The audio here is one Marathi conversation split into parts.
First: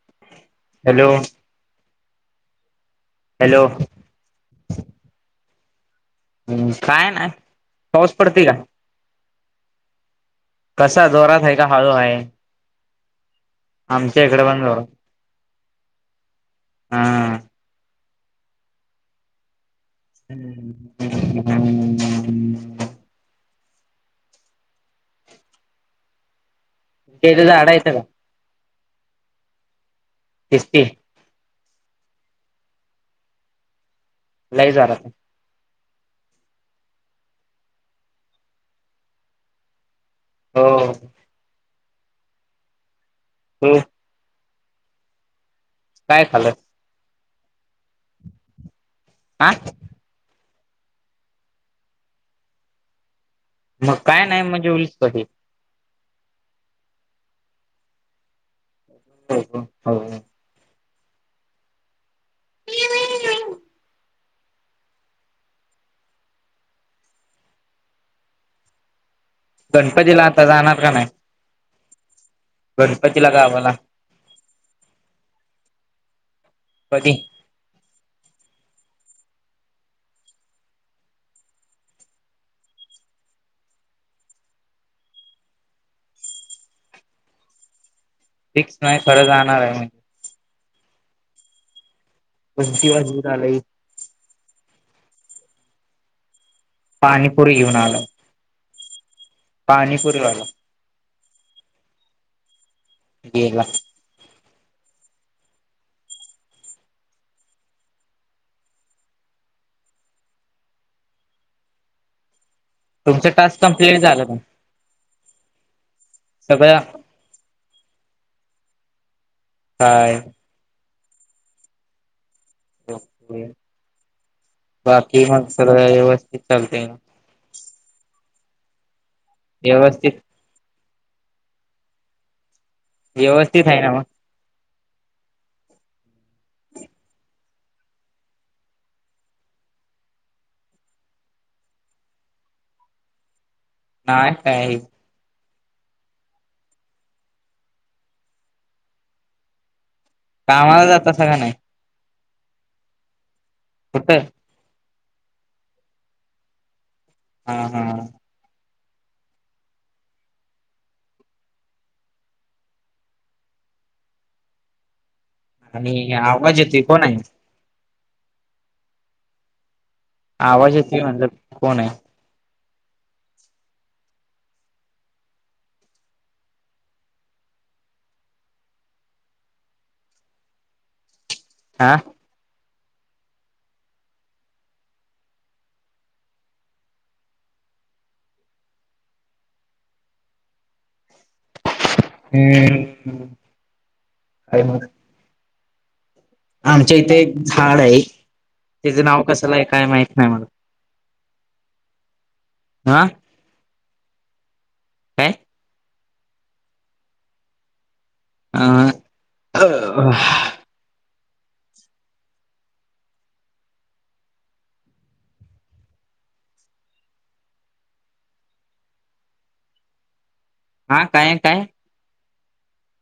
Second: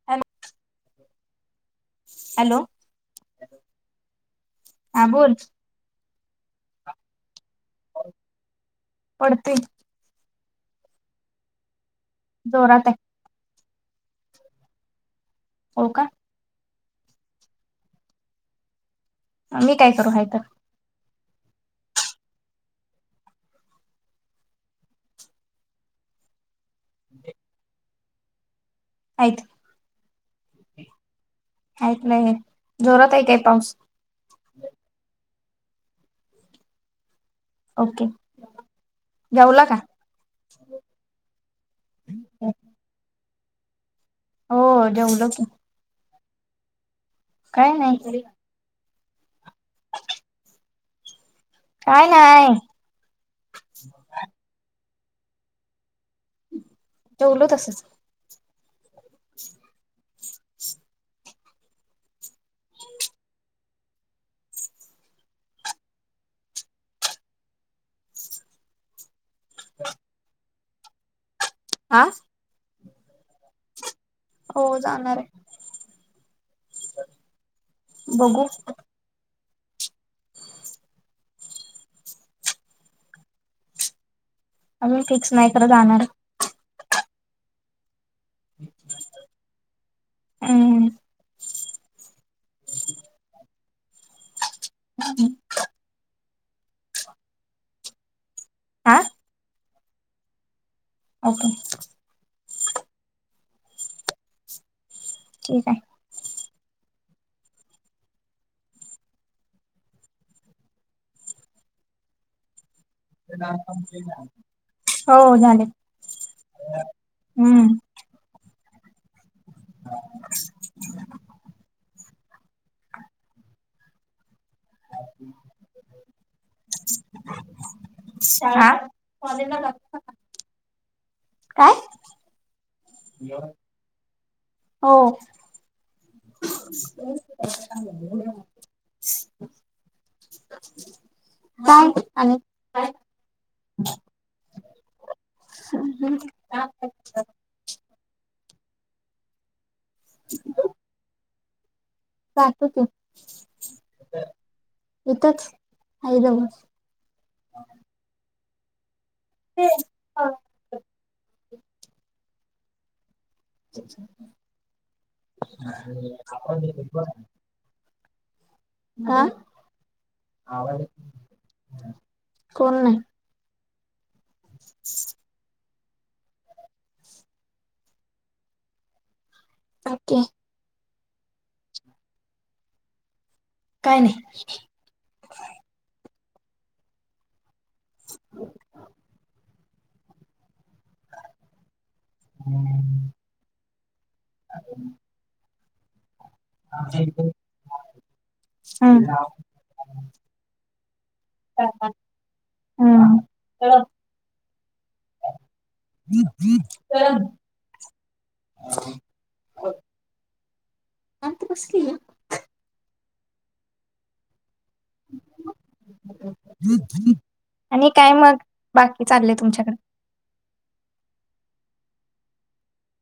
[inaudible] हॅलो. हॅलो. हॅलो. हा बोल. हम् काय ना पाऊस पडतोय का? पडतोय कसा जोरात हाय का हळू हाय? जोरातय. आमच्या इकडे पण जोरात. हो का? हम्म. मी काय करू ह्या [inaudible] त्येजं झाडं येत का? हायतं. कस ती. हायत नाही, जोरात आहे काय पाऊस. नाही जरा ओके, जेवला का. हो, हो. हो. हो जेवलो. काय खाल्ल. काय नाही. [inaudible] काय नाय. मग काय नाही मग जेवलीस कशी. जेवलो तसंच. हो, हो. [inaudible] गणपती ला आता जाणार का नाही. आज. गणपतीला गावाला. हो जाणार आहे. कधी. बघू. अजून फिक्स नाही, खरं जाणाराय. फिक्स नाही खरं जाणार आहे मी. हम. घंटी वाजवून आरती. [inaudible] पाणीपुरी घेऊन आलो. हा. पाणीपुरीवाला. ओके. [unintelligible] ठीक आहे. तुमचं टास्क कमप्लीट झालं का. हो झाले. सगळ. हम्म. काय. बाकी मग सगळ व्यवस्थित चालते ना. शाळा कॉलेजला जातोय. व्यवस्थित काय. व्यवस्थित आहे नव्ह. हो. [inaudible] काय आणि काय. नाही काय. हम कामाला जातास का नाही जातो की कुठं इथच आहे जवळ हा, हा ते हा [unintelligible] आणि आवाज येतोय कोण आहे? आ आवाज येतोय म्हणलं कोण आहे? कोण नाही [inaudible] ओके आ काय नाही [inaudible] हम्म काय मग आमच्या इथे एक झाड आहे त्याचं नाव हम्म कसला आहे काय माहित नाही मला हा हम काय? गरम अ आह आणि ते कस केलं? आणि काय मग बाकी चाललय तुमच्याकडे? हा काय, काय?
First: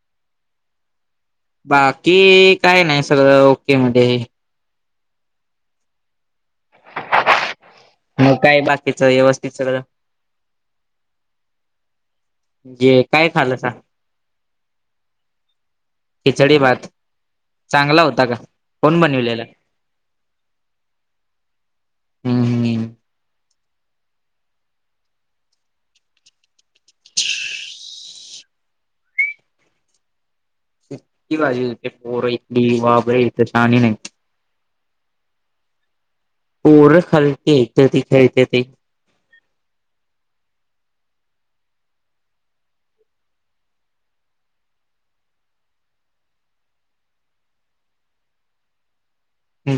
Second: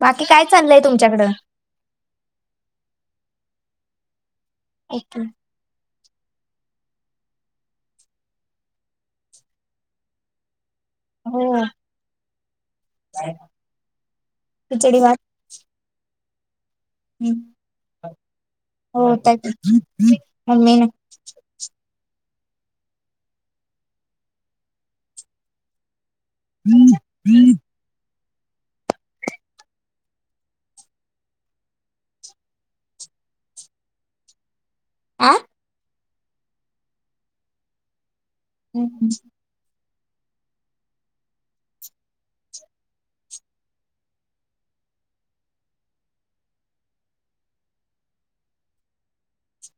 बाकी काय चाललंय तुमच्याकडं? बाकी काय नाही सगळ ओके मध्ये एकदम मग काय बाकीचं व्यवस्थित सगळं हो ये काय खाल्लसा? खिचडी भात खिचडी भात चांगला होता का कोण हो बनविलेलं त्याची मम्मी न हम्म [unintelligible] इतकी पोर इथली वागली इथली शानी नाहीत आं पोर खालची इथ खेळत्यातीय [unintelligible]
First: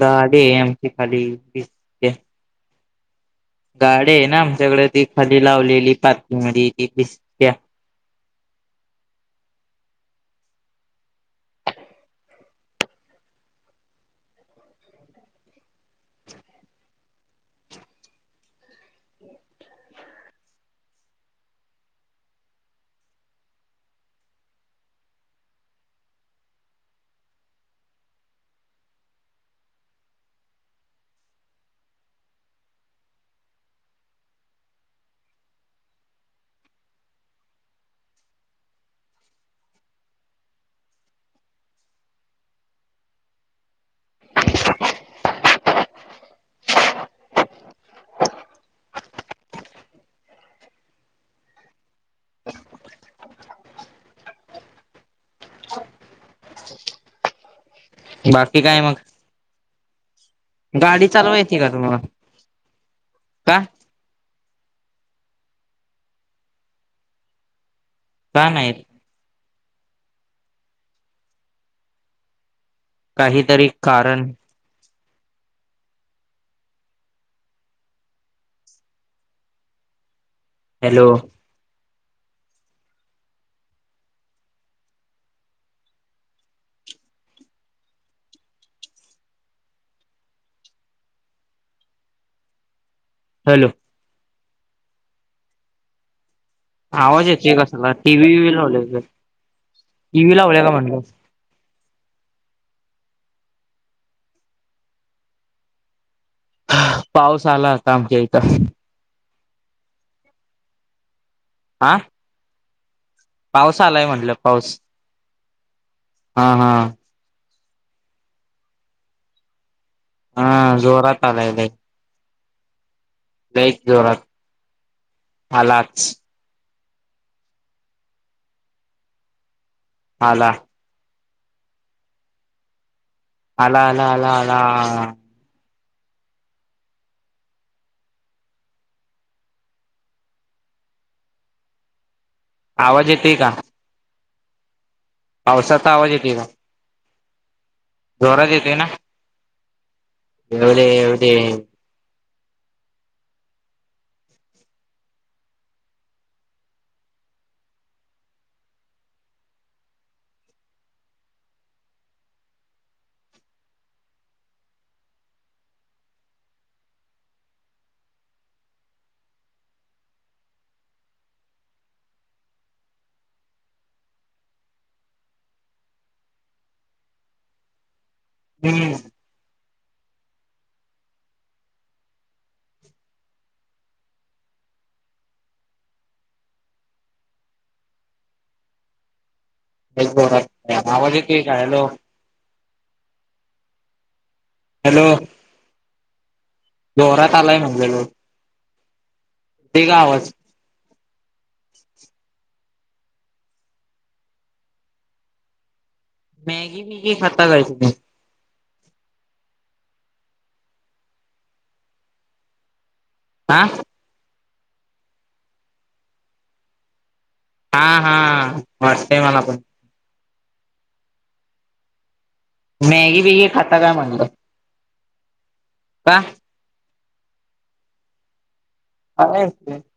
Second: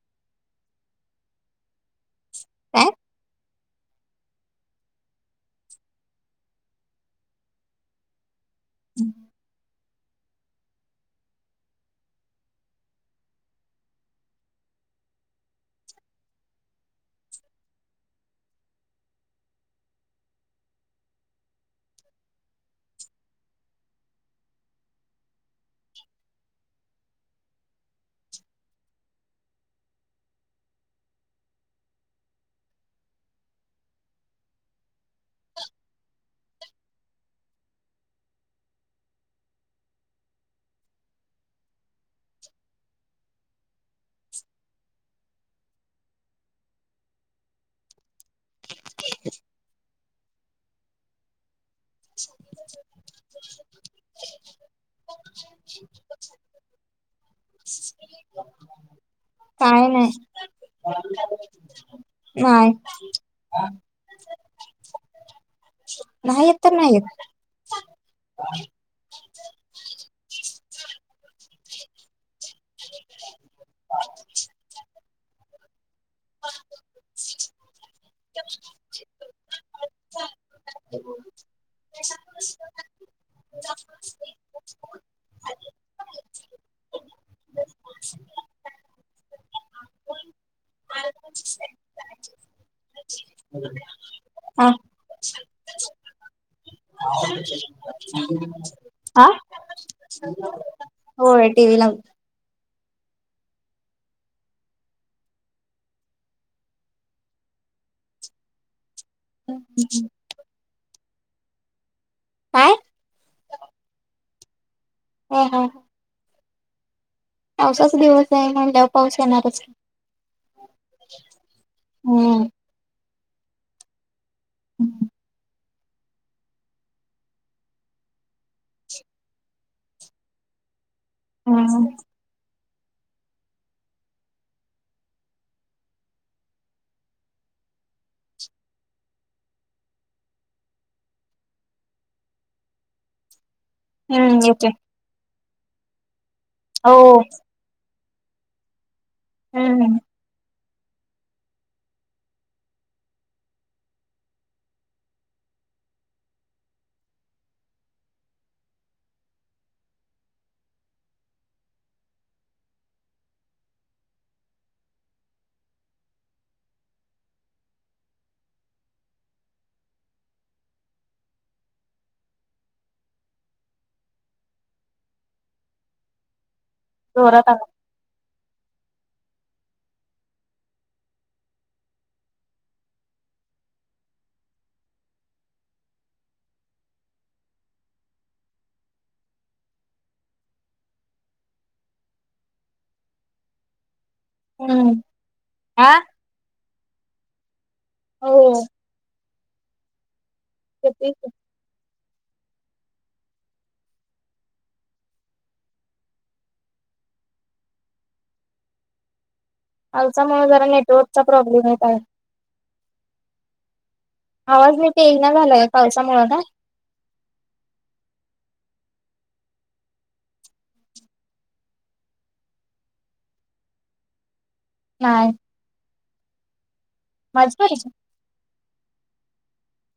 गाडी आहे आमची खाली काय गाडी आहे ना आमच्याकडे ती खाली लावलेली पार्किंग मध्ये ती [unintelligible] [unintelligible] [unintelligible] [unintelligible] बाकी काय मग काय नाही गाडी चालवाय येते का तुम्हाला नाय का नाही येत तर नाही येत काय आहे काहीतरी कारण [inaudible] हॅलो- [unintelligible] अ [unintelligible] [unintelligible] हॅलो आं आवाज येतोय कसला टीव्ही लावले टीव्ही लावल्या का [unintelligible] आं टी व्ही लावलाय का म्हणलं होय टिव्ही लाव पाऊस आला आता आमच्या इथं ह [inaudible] आं काय पाऊस आलाय म्हटल पाऊस हो हो हां हां पावसाचे दिवस आहे म्हणल्यावर पाऊस येणारच हां जोरात आलाय लय हम लईच जोरात [inaudible] आलाच आला हं आला आला आला आला आवाज येते का हं येते पावसाचा आवाज येते का होव जोरात येते ना हं हं येऊदे येऊदे जोरात आला हं लयच जोरात येतेय आवाज येतेय का हॅलो हम्म हॅलो आं जोरात आलाय म्हटल लय होव ते गावाच येतूय की. मॅगी बीगी खाता काय तुम्ही? आलचामुळे जरा नेटवर्कचा प्रॉब्लेम येत आहे. आ? आवाज नाही नीट येईना झालाय पावसामुळं का? हा हा वाटतंय मला पण. मॅगी बीगी खाता का म्हणलं? नाय. का? माझ [unintelligible] [unintelligible]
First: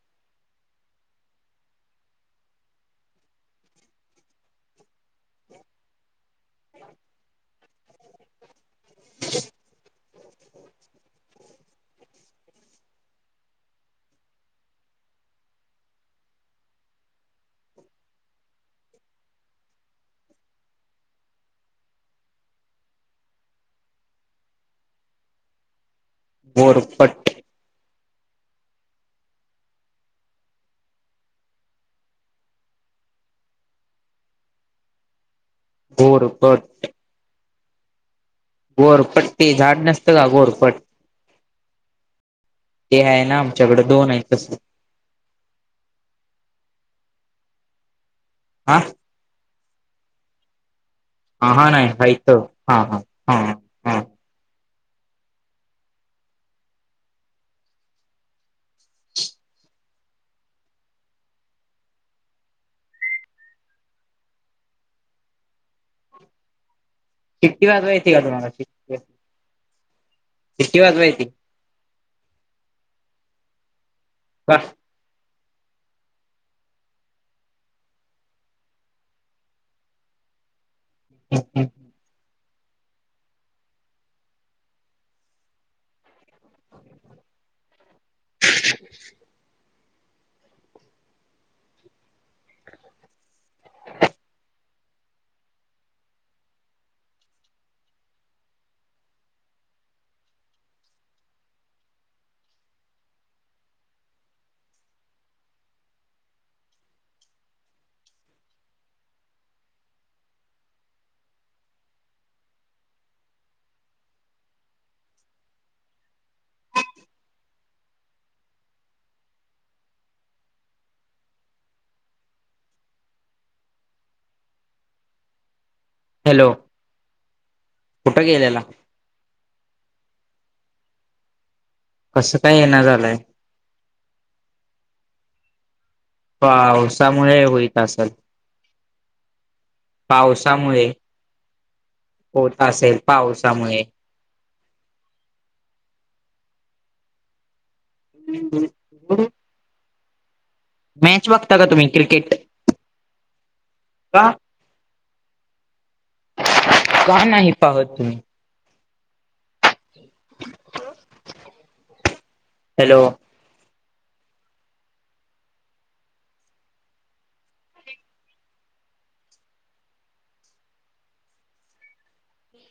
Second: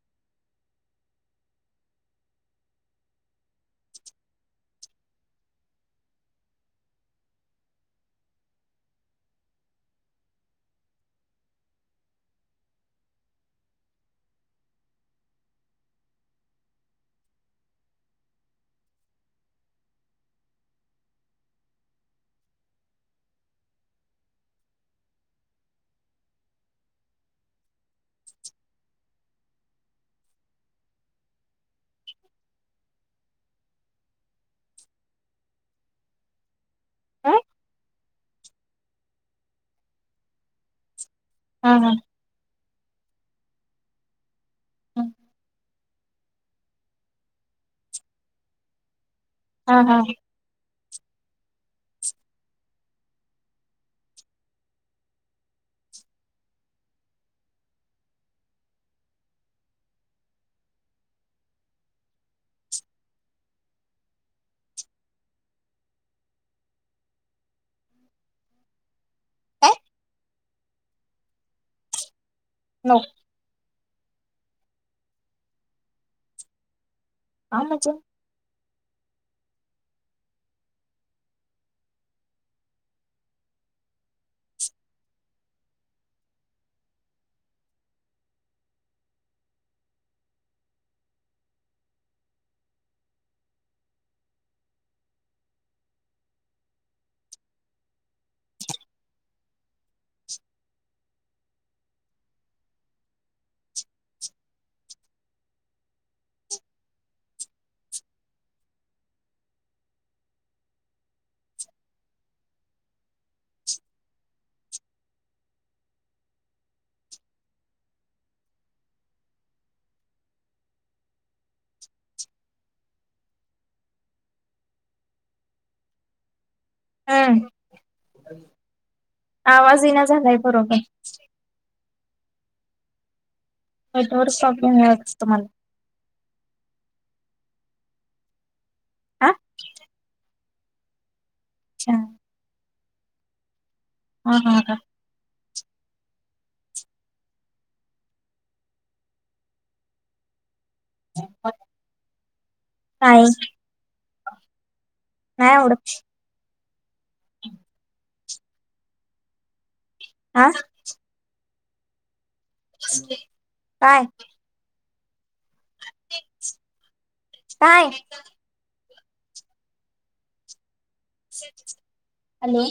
[inaudible] घोरपट्ट. घोरपट्ट. हा घोरपट्टी झाड नसतं का? घोरपट. हा हा. ते आहे ना आमच्याकडं दोन आहे तसली. [unintelligible] आ? हा हा. हा हा नाय हायतं हा हा हा. हा शिट्टी वाजवाय येती का तुम्हाला अशी? काय शिट्टी वाजवाय येती? नो. का? का म्हणजे? [unintelligible] [inaudible] [inaudible] [inaudible] [inaudible] [inaudible] हॅलो. हम्म कुठं गेलेला आवाज ईना झालाय बरोबर. कसं काय इना झालाय? नेटवर्क सापडून आज तुम्हाला. पावसामुळे होईत असल. हा पाऊस त्यामुळे अच्छा होत असेल पावसामुळे. हा हा का. [unintelligible] [unintelligible] मॅच बघता का तुम्ही क्रिकेट? नाही का? नाय आवडत. का नाही पाहत तुम्ही? आं? हॅलो काय? काय? हॅलो.